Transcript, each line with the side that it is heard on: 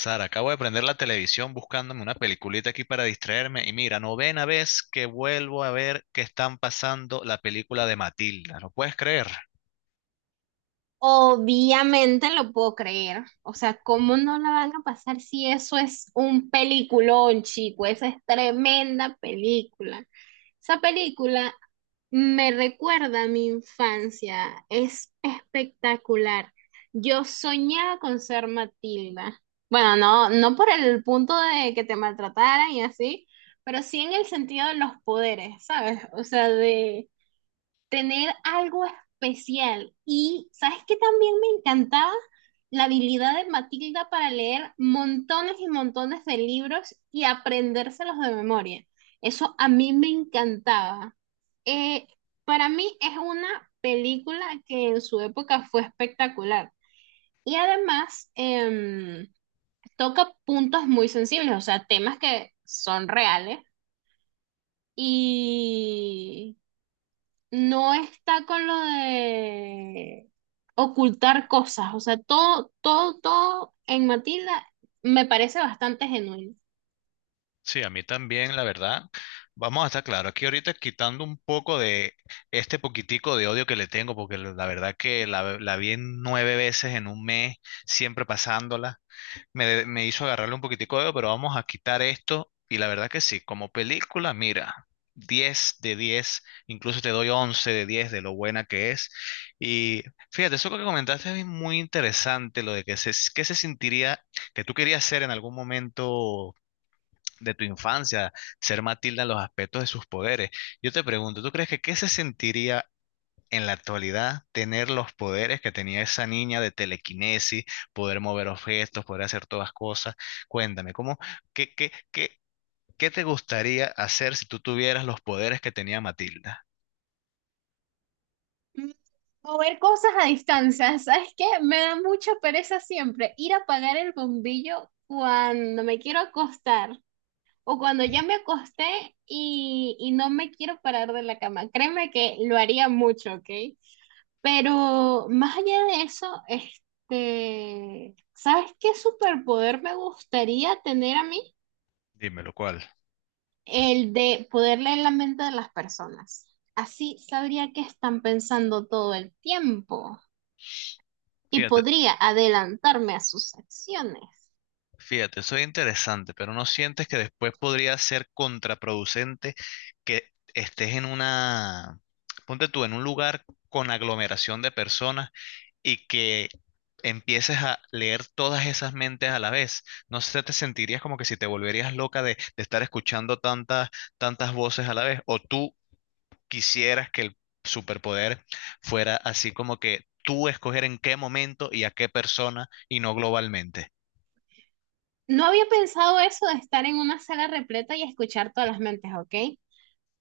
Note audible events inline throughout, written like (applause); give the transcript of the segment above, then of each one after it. left: Sara, acabo de prender la televisión buscándome una peliculita aquí para distraerme y mira, novena vez que vuelvo a ver que están pasando la película de Matilda, ¿lo puedes creer?
right: Obviamente lo puedo creer. O sea, ¿cómo no la van a pasar si eso es un peliculón, chico? Esa es tremenda película. Esa película me recuerda a mi infancia. Es espectacular. Yo soñaba con ser Matilda. Bueno, no por el punto de que te maltrataran y así, pero sí en el sentido de los poderes, ¿sabes? O sea, de tener algo especial. Y sabes que también me encantaba la habilidad de Matilda para leer montones y montones de libros y aprendérselos de memoria. Eso a mí me encantaba. Eh, para mí es una película que en su época fue espectacular. Y además toca puntos muy sensibles, o sea, temas que son reales y no está con lo de ocultar cosas, o sea, todo en Matilda me parece bastante genuino.
left: Sí, a mí también, la verdad. Vamos a estar claro, aquí ahorita quitando un poco de este poquitico de odio que le tengo, porque la verdad que la vi en nueve veces en un mes, siempre pasándola. Me hizo agarrarle un poquitico de, dedo, pero vamos a quitar esto. Y la verdad que sí, como película, mira, 10 de 10, incluso te doy 11 de 10 de lo buena que es. Y fíjate, eso que comentaste es muy interesante, lo de que se sentiría, que tú querías ser en algún momento de tu infancia, ser Matilda en los aspectos de sus poderes. Yo te pregunto, ¿tú crees que qué se sentiría en la actualidad tener los poderes que tenía esa niña de telequinesis, poder mover objetos, poder hacer todas cosas? Cuéntame, ¿cómo, qué, qué, qué, qué te gustaría hacer si tú tuvieras los poderes que tenía Matilda?
right: Mm, Mover cosas a distancia, ¿sabes qué? Me da mucha pereza siempre ir a apagar el bombillo cuando me quiero acostar o cuando ya me acosté y no me quiero parar de la cama. Créeme que lo haría mucho, ¿ok? Pero más allá de eso, este, ¿sabes qué superpoder me gustaría tener a mí?
left: Dímelo, ¿cuál?
right: El de poder leer la mente de las personas. Así sabría qué están pensando todo el tiempo y
left: Fíjate,
right: podría adelantarme a sus acciones.
left: fíjate, soy interesante, pero ¿no sientes que después podría ser contraproducente que estés en una, ponte tú, en un lugar con aglomeración de personas y que empieces a leer todas esas mentes a la vez? No sé, te sentirías como que si te volverías loca de estar escuchando tantas, tantas voces a la vez, o tú quisieras que el superpoder fuera así como que tú escoger en qué momento y a qué persona y no globalmente.
right: No había pensado eso de estar en una sala repleta y escuchar todas las mentes, ¿ok?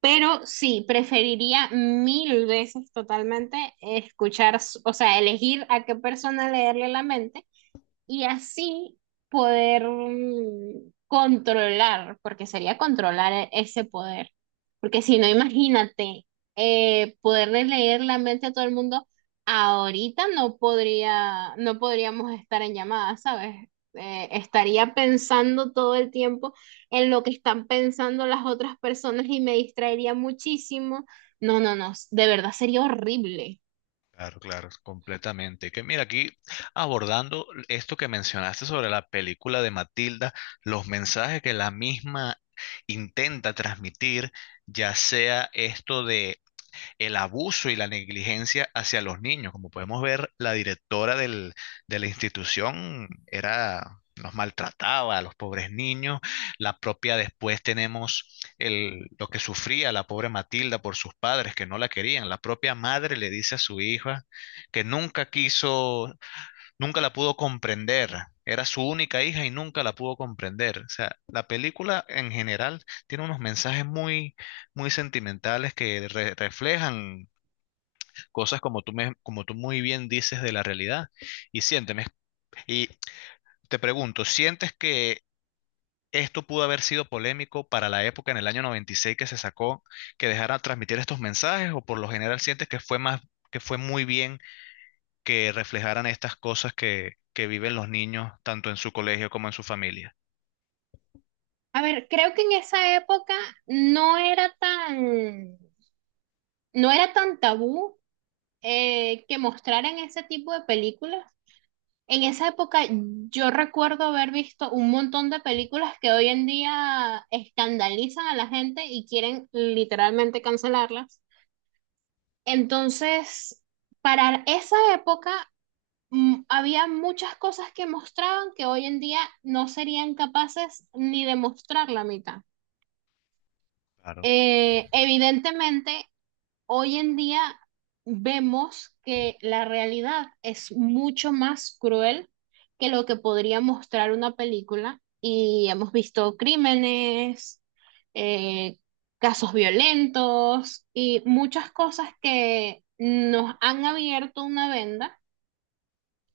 right: Pero sí, preferiría mil veces totalmente escuchar, o sea, elegir a qué persona leerle la mente y así poder controlar, porque sería controlar ese poder. Porque si no, imagínate, poderle leer la mente a todo el mundo, ahorita no podríamos estar en llamada, ¿sabes? Estaría pensando todo el tiempo en lo que están pensando las otras personas y me distraería muchísimo. No, no, no, de verdad sería horrible.
left: Claro, claro, completamente. Que mira, aquí abordando esto que mencionaste sobre la película de Matilda, los mensajes que la misma intenta transmitir, ya sea esto de el abuso y la negligencia hacia los niños. Como podemos ver, la directora del, de la institución era, los maltrataba a los pobres niños. La propia después tenemos el, lo que sufría la pobre Matilda por sus padres que no la querían. La propia madre le dice a su hija que nunca quiso, nunca la pudo comprender. Era su única hija y nunca la pudo comprender. O sea, la película en general tiene unos mensajes muy, muy sentimentales que re- reflejan cosas como tú, me- como tú muy bien dices de la realidad. Y siénteme, y te pregunto, ¿sientes que esto pudo haber sido polémico para la época en el año 96 que se sacó, que dejara transmitir estos mensajes, o por lo general sientes que fue más, que fue muy bien que reflejaran estas cosas que viven los niños, tanto en su colegio como en su familia?
right: A ver, creo que en esa época no era tan no era tan tabú que mostraran ese tipo de películas. En esa época yo recuerdo haber visto un montón de películas que hoy en día escandalizan a la gente y quieren literalmente cancelarlas. Entonces, para esa época había muchas cosas que mostraban que hoy en día no serían capaces ni de mostrar la mitad.
left: Claro.
right: Evidentemente, hoy en día vemos que la realidad es mucho más cruel que lo que podría mostrar una película y hemos visto crímenes, eh, casos violentos y muchas cosas que nos han abierto una venda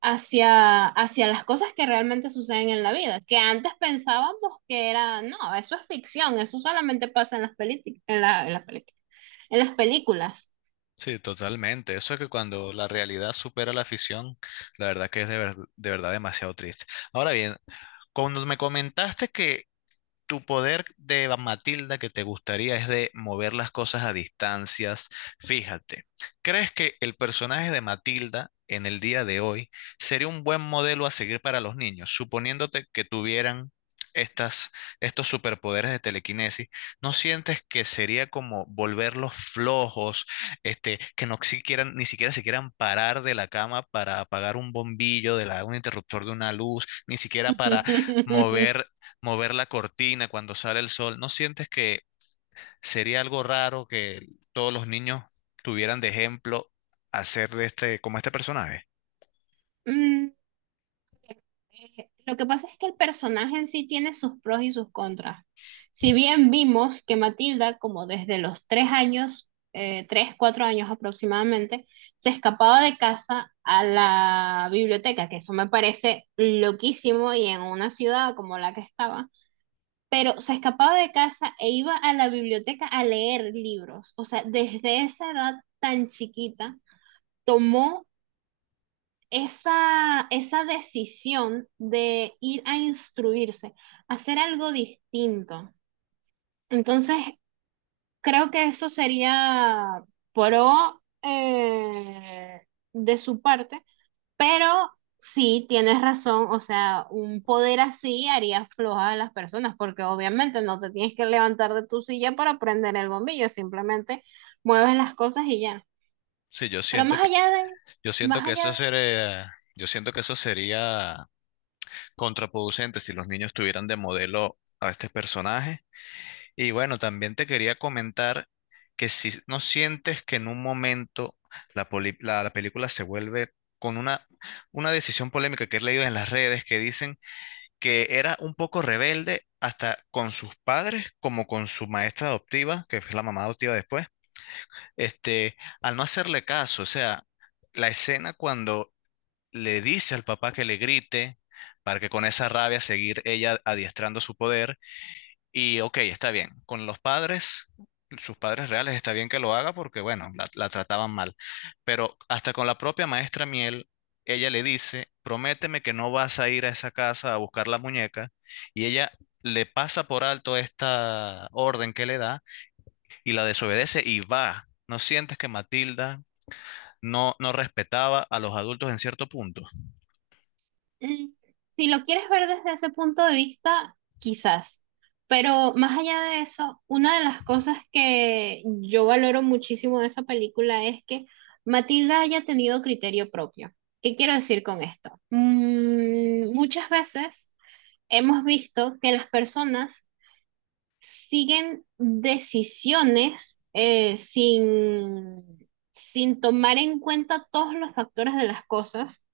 right: hacia las cosas que realmente suceden en la vida, que antes pensábamos que era, no, eso es ficción, eso solamente pasa en las, en las películas, en las películas.
left: Sí, totalmente. Eso es que cuando la realidad supera la ficción, la verdad que es de, ver- de verdad demasiado triste. Ahora bien, cuando me comentaste que tu poder de Matilda que te gustaría es de mover las cosas a distancias. Fíjate, ¿crees que el personaje de Matilda en el día de hoy sería un buen modelo a seguir para los niños? Suponiéndote que tuvieran estas, estos superpoderes de telequinesis, ¿no sientes que sería como volverlos flojos, este, que no siquiera, ni siquiera se quieran parar de la cama para apagar un bombillo, de la, un interruptor de una luz, ni siquiera para
right: (laughs)
left: mover mover la cortina cuando sale el sol? ¿No sientes que sería algo raro que todos los niños tuvieran de ejemplo hacer de este, como este personaje?
right: Mm, lo que pasa es que el personaje en sí tiene sus pros y sus contras. Si bien vimos que Matilda, como desde los tres años, cuatro años aproximadamente, se escapaba de casa a la biblioteca, que eso me parece loquísimo y en una ciudad como la que estaba, pero se escapaba de casa e iba a la biblioteca a leer libros. O sea, desde esa edad tan chiquita, tomó esa decisión de ir a instruirse, hacer algo distinto. Entonces, creo que eso sería pro de su parte, pero sí, tienes razón, o sea, un poder así haría floja a las personas, porque obviamente no te tienes que levantar de tu silla para prender el bombillo, simplemente mueves las cosas y ya.
left: Sí, yo
right: Pero
left: siento
right: más
left: que,
right: allá de, más allá.
left: yo siento que eso sería contraproducente si los niños tuvieran de modelo a este personaje. Y bueno, también te quería comentar que si no sientes que en un momento la, poli- la película se vuelve con una decisión polémica que he leído en las redes que dicen que era un poco rebelde hasta con sus padres como con su maestra adoptiva, que es la mamá adoptiva después, este, al no hacerle caso, o sea, la escena cuando le dice al papá que le grite para que con esa rabia seguir ella adiestrando su poder, y ok, está bien. Con los padres, sus padres reales, está bien que lo haga porque, bueno, la trataban mal. Pero hasta con la propia maestra Miel, ella le dice, prométeme que no vas a ir a esa casa a buscar la muñeca. Y ella le pasa por alto esta orden que le da y la desobedece y va. ¿No sientes que Matilda no, no respetaba a los adultos en cierto punto?
right: Mm, Si lo quieres ver desde ese punto de vista, quizás. Pero más allá de eso, una de las cosas que yo valoro muchísimo de esa película es que Matilda haya tenido criterio propio. ¿Qué quiero decir con esto? Muchas veces hemos visto que las personas siguen decisiones sin tomar en cuenta todos los factores de las cosas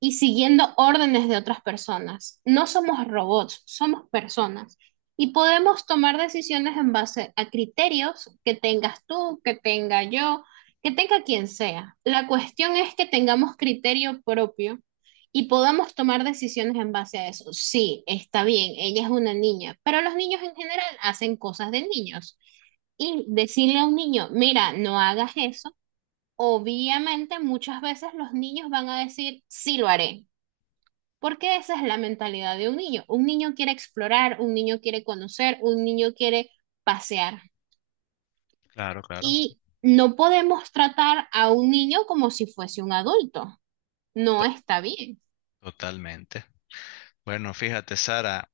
right: y siguiendo órdenes de otras personas. No somos robots, somos personas. Y podemos tomar decisiones en base a criterios que tengas tú, que tenga yo, que tenga quien sea. La cuestión es que tengamos criterio propio y podamos tomar decisiones en base a eso. Sí, está bien, ella es una niña, pero los niños en general hacen cosas de niños. Y decirle a un niño, mira, no hagas eso, obviamente muchas veces los niños van a decir, sí lo haré, porque esa es la mentalidad de un niño. Un niño quiere explorar, un niño quiere conocer, un niño quiere pasear.
left: Claro, claro.
right: Y no podemos tratar a un niño como si fuese un adulto. No
left: To-
right: está bien.
left: Totalmente. Bueno, fíjate, Sara.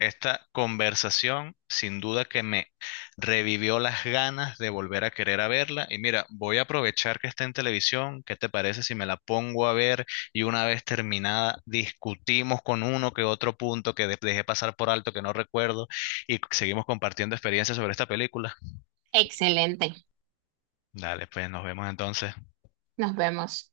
left: Esta conversación sin duda que me revivió las ganas de volver a querer a verla. Y mira, voy a aprovechar que está en televisión. ¿Qué te parece si me la pongo a ver y una vez terminada discutimos con uno que otro punto que de- dejé pasar por alto que no recuerdo y seguimos compartiendo experiencias sobre esta película?
right: Excelente.
left: Dale, pues nos vemos entonces.
right: Nos vemos.